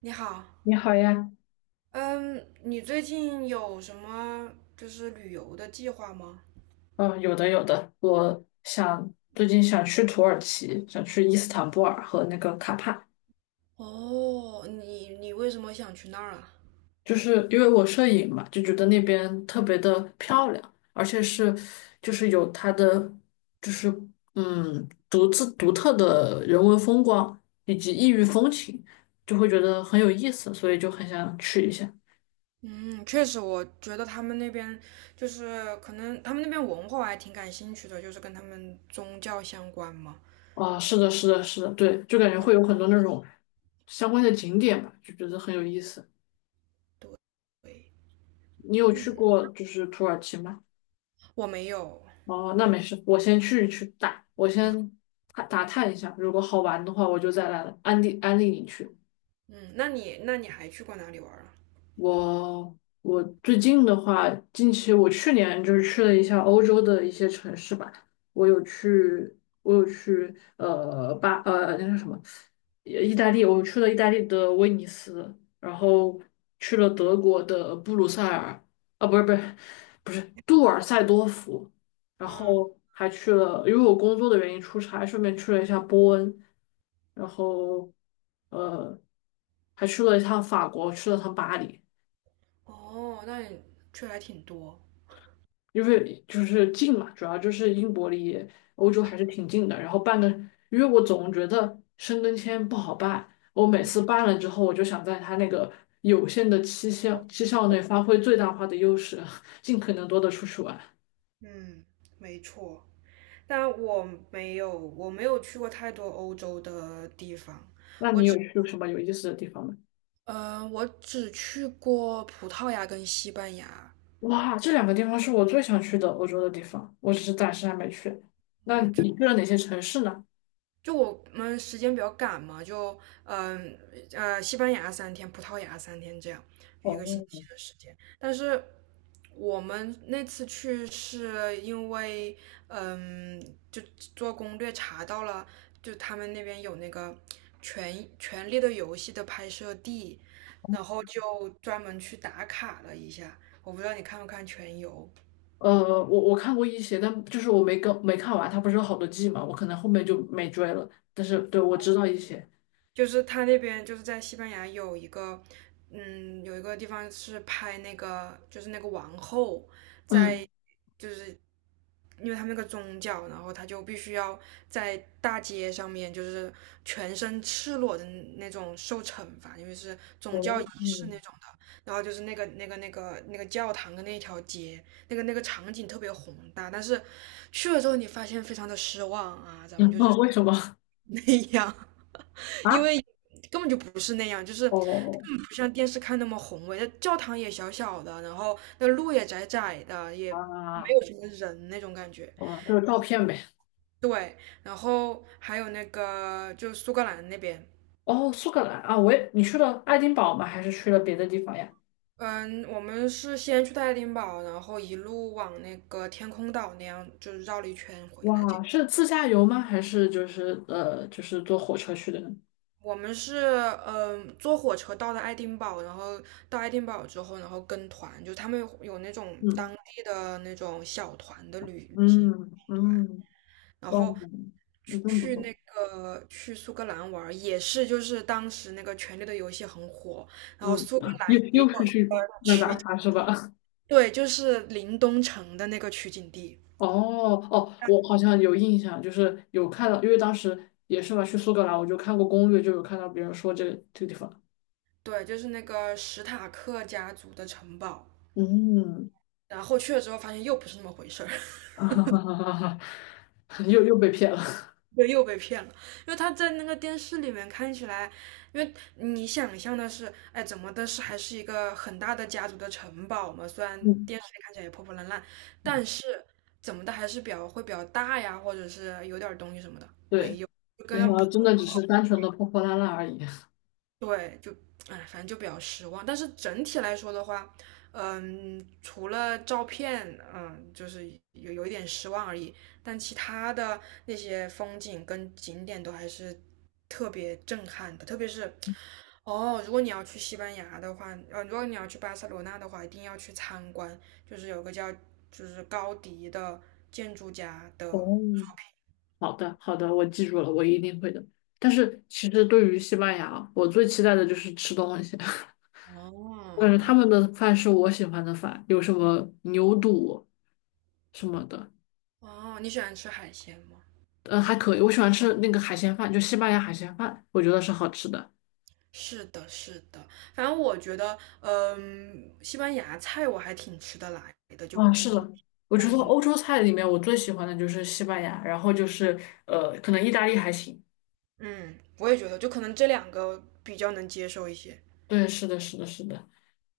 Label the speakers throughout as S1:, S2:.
S1: 你好。
S2: 你好呀，
S1: 嗯，你最近有什么就是旅游的计划吗？
S2: 嗯，有的有的，我想最近想去土耳其，想去伊斯坦布尔和那个卡帕，
S1: 哦，你为什么想去那儿啊？
S2: 就是因为我摄影嘛，就觉得那边特别的漂亮，而且是就是有它的就是独特的人文风光以及异域风情，就会觉得很有意思，所以就很想去一下。
S1: 嗯，确实，我觉得他们那边就是可能他们那边文化我还挺感兴趣的，就是跟他们宗教相关嘛。
S2: 啊，是的，是的，是的，对，就感觉会有很多那种相关的景点吧，就觉得很有意思。
S1: 对。
S2: 你有去
S1: 嗯，
S2: 过就是土耳其吗？
S1: 我没有。
S2: 哦，
S1: 我
S2: 那
S1: 没。
S2: 没事，我先去去打，我先打打探一下，如果好玩的话，我就再来安利安利你去。
S1: 嗯，那你还去过哪里玩儿啊？
S2: 我最近的话，近期我去年就是去了一下欧洲的一些城市吧，我有去呃巴呃那个什么，意大利，我去了意大利的威尼斯，然后去了德国的布鲁塞尔，啊不是不是不是杜尔塞多夫，然
S1: 嗯，
S2: 后还去了，因为我工作的原因出差，顺便去了一下波恩，然后呃还去了一趟法国，去了趟巴黎。
S1: 哦，那你去还挺多。
S2: 因为就是近嘛，主要就是英国离欧洲还是挺近的。然后办个，因为我总觉得申根签不好办，我每次办了之后，我就想在它那个有限的期限期效内发挥最大化的优势，尽可能多的出去玩。
S1: 嗯，没错。但我没有去过太多欧洲的地方。
S2: 那
S1: 我
S2: 你
S1: 只，
S2: 有去什么有意思的地方吗？
S1: 我只去过葡萄牙跟西班牙。
S2: 哇，这两个地方是我最想去的欧洲的地方，我只是暂时还没去。那
S1: 嗯，就
S2: 你去了哪些城市呢？
S1: 就我们时间比较赶嘛，嗯西班牙三天，葡萄牙三天这样，
S2: 哦
S1: 一个星期的时间。但是我们那次去是因为嗯，就做攻略查到了，就他们那边有那个《权力的游戏》的拍摄地，然后就专门去打卡了一下。我不知道你看不看《全游》。
S2: 呃，我看过一些，但就是我没看完，它不是有好多季嘛，我可能后面就没追了。但是对，我知道一些，
S1: 就是他那边就是在西班牙有一个，有一个地方是拍那个，就是那个王后在，
S2: 嗯，
S1: 就是因为他们那个宗教，然后他就必须要在大街上面就是全身赤裸的那种受惩罚，因为是宗教
S2: 哦，
S1: 仪式那
S2: 嗯
S1: 种的。然后就是那个教堂的那条街，那个场景特别宏大，但是去了之后你发现非常的失望啊，咱们就是
S2: 后 为什么？
S1: 那样。因
S2: 啊，
S1: 为根本就不是那样，就是根
S2: 哦
S1: 本不像电视看那么宏伟。那教堂也小小的，然后那路也窄窄的，也没
S2: 啊，
S1: 有什么人那种感觉。
S2: 哦。就是照片呗。
S1: 对，然后还有那个就苏格兰那边。
S2: 哦，苏格兰啊，我也，你去了爱丁堡吗？还是去了别的地方呀？
S1: 嗯，我们是先去爱丁堡，然后一路往那个天空岛那样，就是绕了一圈回来这
S2: 哇，
S1: 样。
S2: 是自驾游吗？还是就是坐火车去的呢？
S1: 我们是坐火车到的爱丁堡，然后到爱丁堡之后，然后跟团，就他们有那种
S2: 嗯
S1: 当地的那种小团的旅行
S2: 嗯
S1: 团，
S2: 嗯，
S1: 然
S2: 哇，
S1: 后
S2: 你真不
S1: 去
S2: 错。
S1: 那个去苏格兰玩儿也是就是当时那个《权力的游戏》很火，然后
S2: 嗯，
S1: 苏格兰
S2: 又
S1: 也
S2: 又是
S1: 有。
S2: 去那打卡是吧？
S1: 对，就是林东城的那个取景地。
S2: 哦哦，我好像有印象，就是有看到，因为当时也是嘛，去苏格兰我就看过攻略，就有看到别人说这个这个地方，
S1: 对，就是那个史塔克家族的城堡，
S2: 嗯，
S1: 然后去了之后发现又不是那么回事儿。
S2: 又被骗了，
S1: 对，又被骗了，因为他在那个电视里面看起来，因为你想象的是，哎，怎么的是还是一个很大的家族的城堡嘛，虽然
S2: 嗯，
S1: 电视里看起来也破破烂烂，但 是怎么的还是比较会比较大呀，或者是有点儿东西什么的，没
S2: 对，
S1: 有，就跟
S2: 没
S1: 那
S2: 想到
S1: 破。
S2: 真的只是单纯的破破烂烂而已。
S1: 对，就哎，反正就比较失望。但是整体来说的话，除了照片，就是有一点失望而已。但其他的那些风景跟景点都还是特别震撼的，特别是哦，如果你要去西班牙的话，如果你要去巴塞罗那的话，一定要去参观，就是有个叫就是高迪的建筑家的。
S2: 哦，好的好的，我记住了，我一定会的。但是其实对于西班牙，我最期待的就是吃东西，我感觉他
S1: 哦
S2: 们的饭是我喜欢的饭，有什么牛肚什么的。
S1: 哦，你喜欢吃海鲜吗？
S2: 嗯，还可以，我喜欢吃那个海鲜饭，就西班牙海鲜饭，我觉得是好吃的。
S1: 是的，是的，反正我觉得，西班牙菜我还挺吃得来的，就
S2: 啊，是
S1: 不。
S2: 的，我觉得欧洲菜里面我最喜欢的就是西班牙，然后就是可能意大利还行。
S1: 嗯，我也觉得，就可能这两个比较能接受一些。
S2: 对，是的，是的，是的，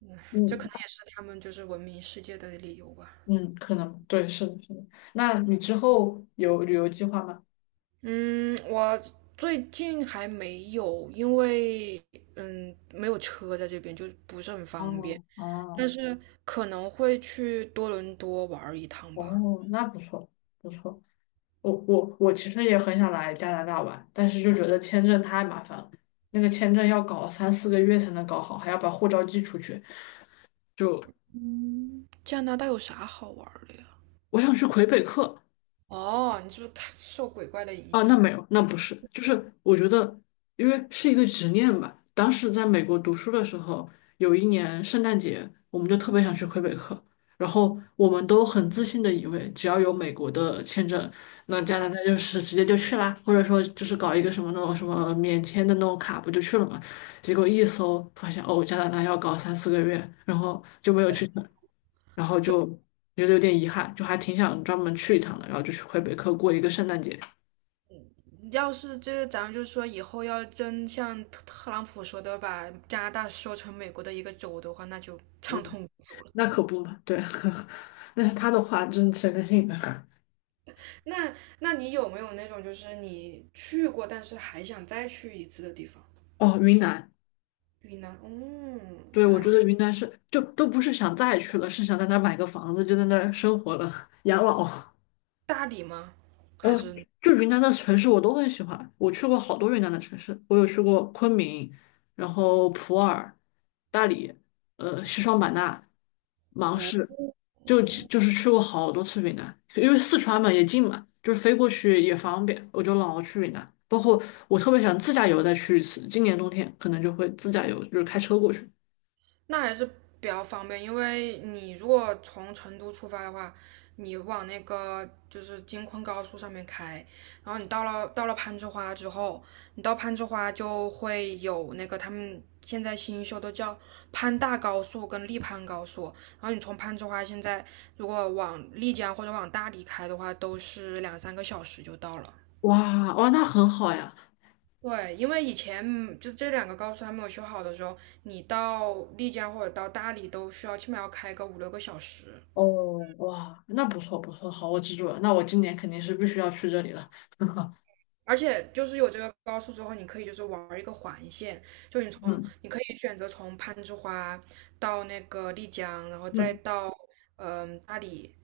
S1: 嗯，这可
S2: 嗯
S1: 能也是他们就是闻名世界的理由吧。
S2: 嗯，可能对，是的，是的。那你之后有旅游计划吗？
S1: 嗯，我最近还没有，因为没有车在这边，就不是很方便，
S2: 哦
S1: 但
S2: 哦
S1: 是可能会去多伦多玩儿一趟吧。
S2: 哦，那不错不错。我其实也很想来加拿大玩，但是就觉得签证太麻烦了，那个签证要搞三四个月才能搞好，还要把护照寄出去。就。
S1: 嗯，加拿大有啥好玩儿的呀？
S2: 我想去魁北克
S1: 哦，你是不是看受鬼怪的影
S2: 啊，那
S1: 响？
S2: 没有，那不是，就是我觉得，因为是一个执念吧。当时在美国读书的时候，有一年圣诞节，我们就特别想去魁北克，然后我们都很自信的以为，只要有美国的签证，那加拿大就是直接就去啦，或者说就是搞一个什么那种什么免签的那种卡，不就去了嘛？结果一搜发现，哦，加拿大要搞三四个月，然后就没有去成。然后
S1: 这
S2: 就觉得有点遗憾，就还挺想专门去一趟的，然后就去魁北克过一个圣诞节。
S1: 要是这个咱们就说以后要真像特朗普说的，把加拿大收成美国的一个州的话，那就畅
S2: 嗯，
S1: 通无阻了。
S2: 那可不嘛，对，那是他的话，真谁能信呢？
S1: 那你有没有那种就是你去过，但是还想再去一次的地方？
S2: 哦，云南，
S1: 云南，
S2: 对，我
S1: 哪
S2: 觉
S1: 里？
S2: 得云南是就都不是想再去了，是想在那儿买个房子，就在那儿生活了，养老。
S1: 大理吗？还
S2: 呃，
S1: 是？
S2: 就云南的城市我都很喜欢，我去过好多云南的城市，我有去过昆明，然后普洱、大理，呃，西双版纳、芒
S1: 哦，
S2: 市，就就是去过好多次云南，因为四川嘛也近嘛，就是飞过去也方便，我就老去云南。包括我特别想自驾游再去一次，今年冬天可能就会自驾游，就是开车过去。
S1: 那还是比较方便，因为你如果从成都出发的话，你往那个就是京昆高速上面开，然后你到了攀枝花之后，你到攀枝花就会有那个他们现在新修的叫攀大高速跟丽攀高速，然后你从攀枝花现在如果往丽江或者往大理开的话，都是两三个小时就到了。
S2: 哇哇，那很好呀！
S1: 对，因为以前就这两个高速还没有修好的时候，你到丽江或者到大理都需要起码要开个五六个小时，
S2: 哦哇，那不错不错，好，我记住了，那我今年肯定是必须要去这里了。
S1: 而且就是有这个高速之后，你可以就是玩一个环线，就
S2: 嗯。
S1: 你可以选择从攀枝花到那个丽江，然后再
S2: 嗯
S1: 到大理，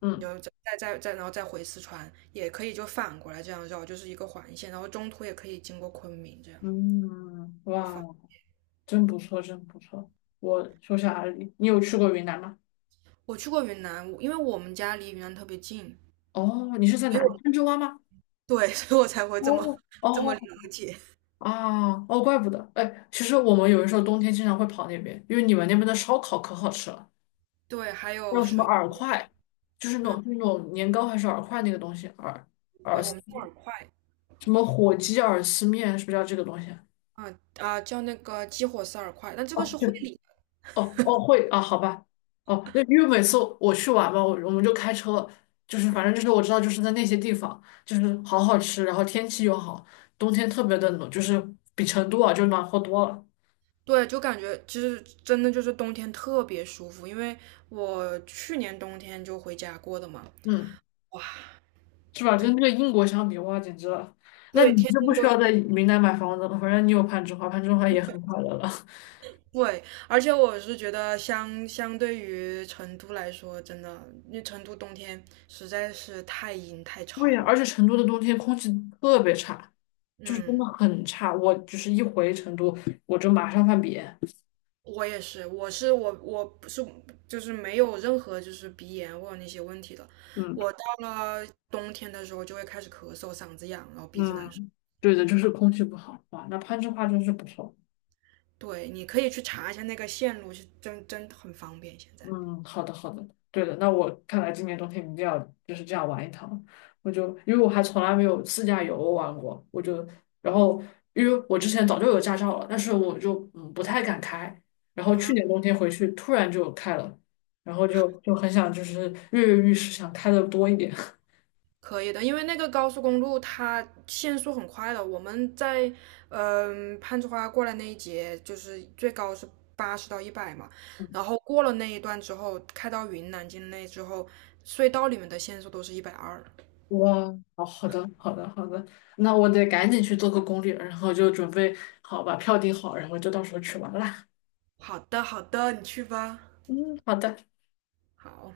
S2: 嗯
S1: 然后再然后再回四川，也可以就反过来这样绕，就是一个环线，然后中途也可以经过昆明这样。
S2: 嗯，哇，真不错，真不错。我说下阿里，你有去过云南吗？
S1: 我去过云南，因为我们家离云南特别近，
S2: 哦，你是在
S1: 所以
S2: 哪里？
S1: 我。
S2: 攀枝花吗？
S1: 对，所以我才会
S2: 哦
S1: 这么了
S2: 哦
S1: 解。
S2: 啊哦，怪不得。哎，其实我们有的时候冬天经常会跑那边，因为你们那边的烧烤可好吃了，
S1: 对，还
S2: 还
S1: 有
S2: 有什么
S1: 水，
S2: 饵块，就是那
S1: 嗯，
S2: 种就是那种年糕还是饵块那个东西，饵饵
S1: 对，我们
S2: 丝
S1: 叫饵块。
S2: 什么火鸡饵丝面，是不是叫这个东西？
S1: 叫那个激活式饵块，但这个
S2: 哦，
S1: 是
S2: 对，
S1: 会理的。
S2: 哦哦会啊，好吧，哦，那因为每次我去玩嘛，我们就开车，就是反正就是我知道就是在那些地方，就是好好吃，然后天气又好，冬天特别的冷，就是比成都啊就暖和多了，
S1: 对，就感觉其实真的就是冬天特别舒服，因为我去年冬天就回家过的嘛，
S2: 嗯，
S1: 哇，
S2: 是吧？
S1: 真
S2: 跟这个英国相比，哇，简直了！那
S1: 对，
S2: 你
S1: 天
S2: 就不
S1: 天
S2: 需
S1: 都有。
S2: 要在云南买房子了，反正你有攀枝花，攀枝花也很快乐了。
S1: 对，而且我是觉得相对于成都来说，真的，因为成都冬天实在是太阴太
S2: 对呀，
S1: 潮了。
S2: 而且成都的冬天空气特别差，就是真
S1: 嗯。
S2: 的很差，我就是一回成都我就马上犯鼻炎。
S1: 我也是，我是我我不是就是没有任何就是鼻炎或者那些问题的。
S2: 嗯。
S1: 我到了冬天的时候就会开始咳嗽，嗓子痒，然后鼻子难受。
S2: 嗯，对的，就是空气不好哇，那攀枝花真是不错。
S1: 对，你可以去查一下那个线路，是真的很方便。现在
S2: 嗯，好的好的，对的，那我看来今年冬天一定要就是这样玩一趟。我就因为我还从来没有自驾游玩过，我就然后因为我之前早就有驾照了，但是我就不太敢开。然后去年冬天回去突然就开了，然后就很想就是跃跃欲试，想开的多一点。
S1: 可以的，因为那个高速公路它限速很快的。我们在攀枝花过来那一节，就是最高是80到100嘛。然后过了那一段之后，开到云南境内之后，隧道里面的限速都是120。
S2: 哇，好好的，好的，好的，那我得赶紧去做个攻略，然后就准备好把票订好，然后就到时候去玩啦。
S1: 好的，好的，你去吧。
S2: 嗯，好的。
S1: 好，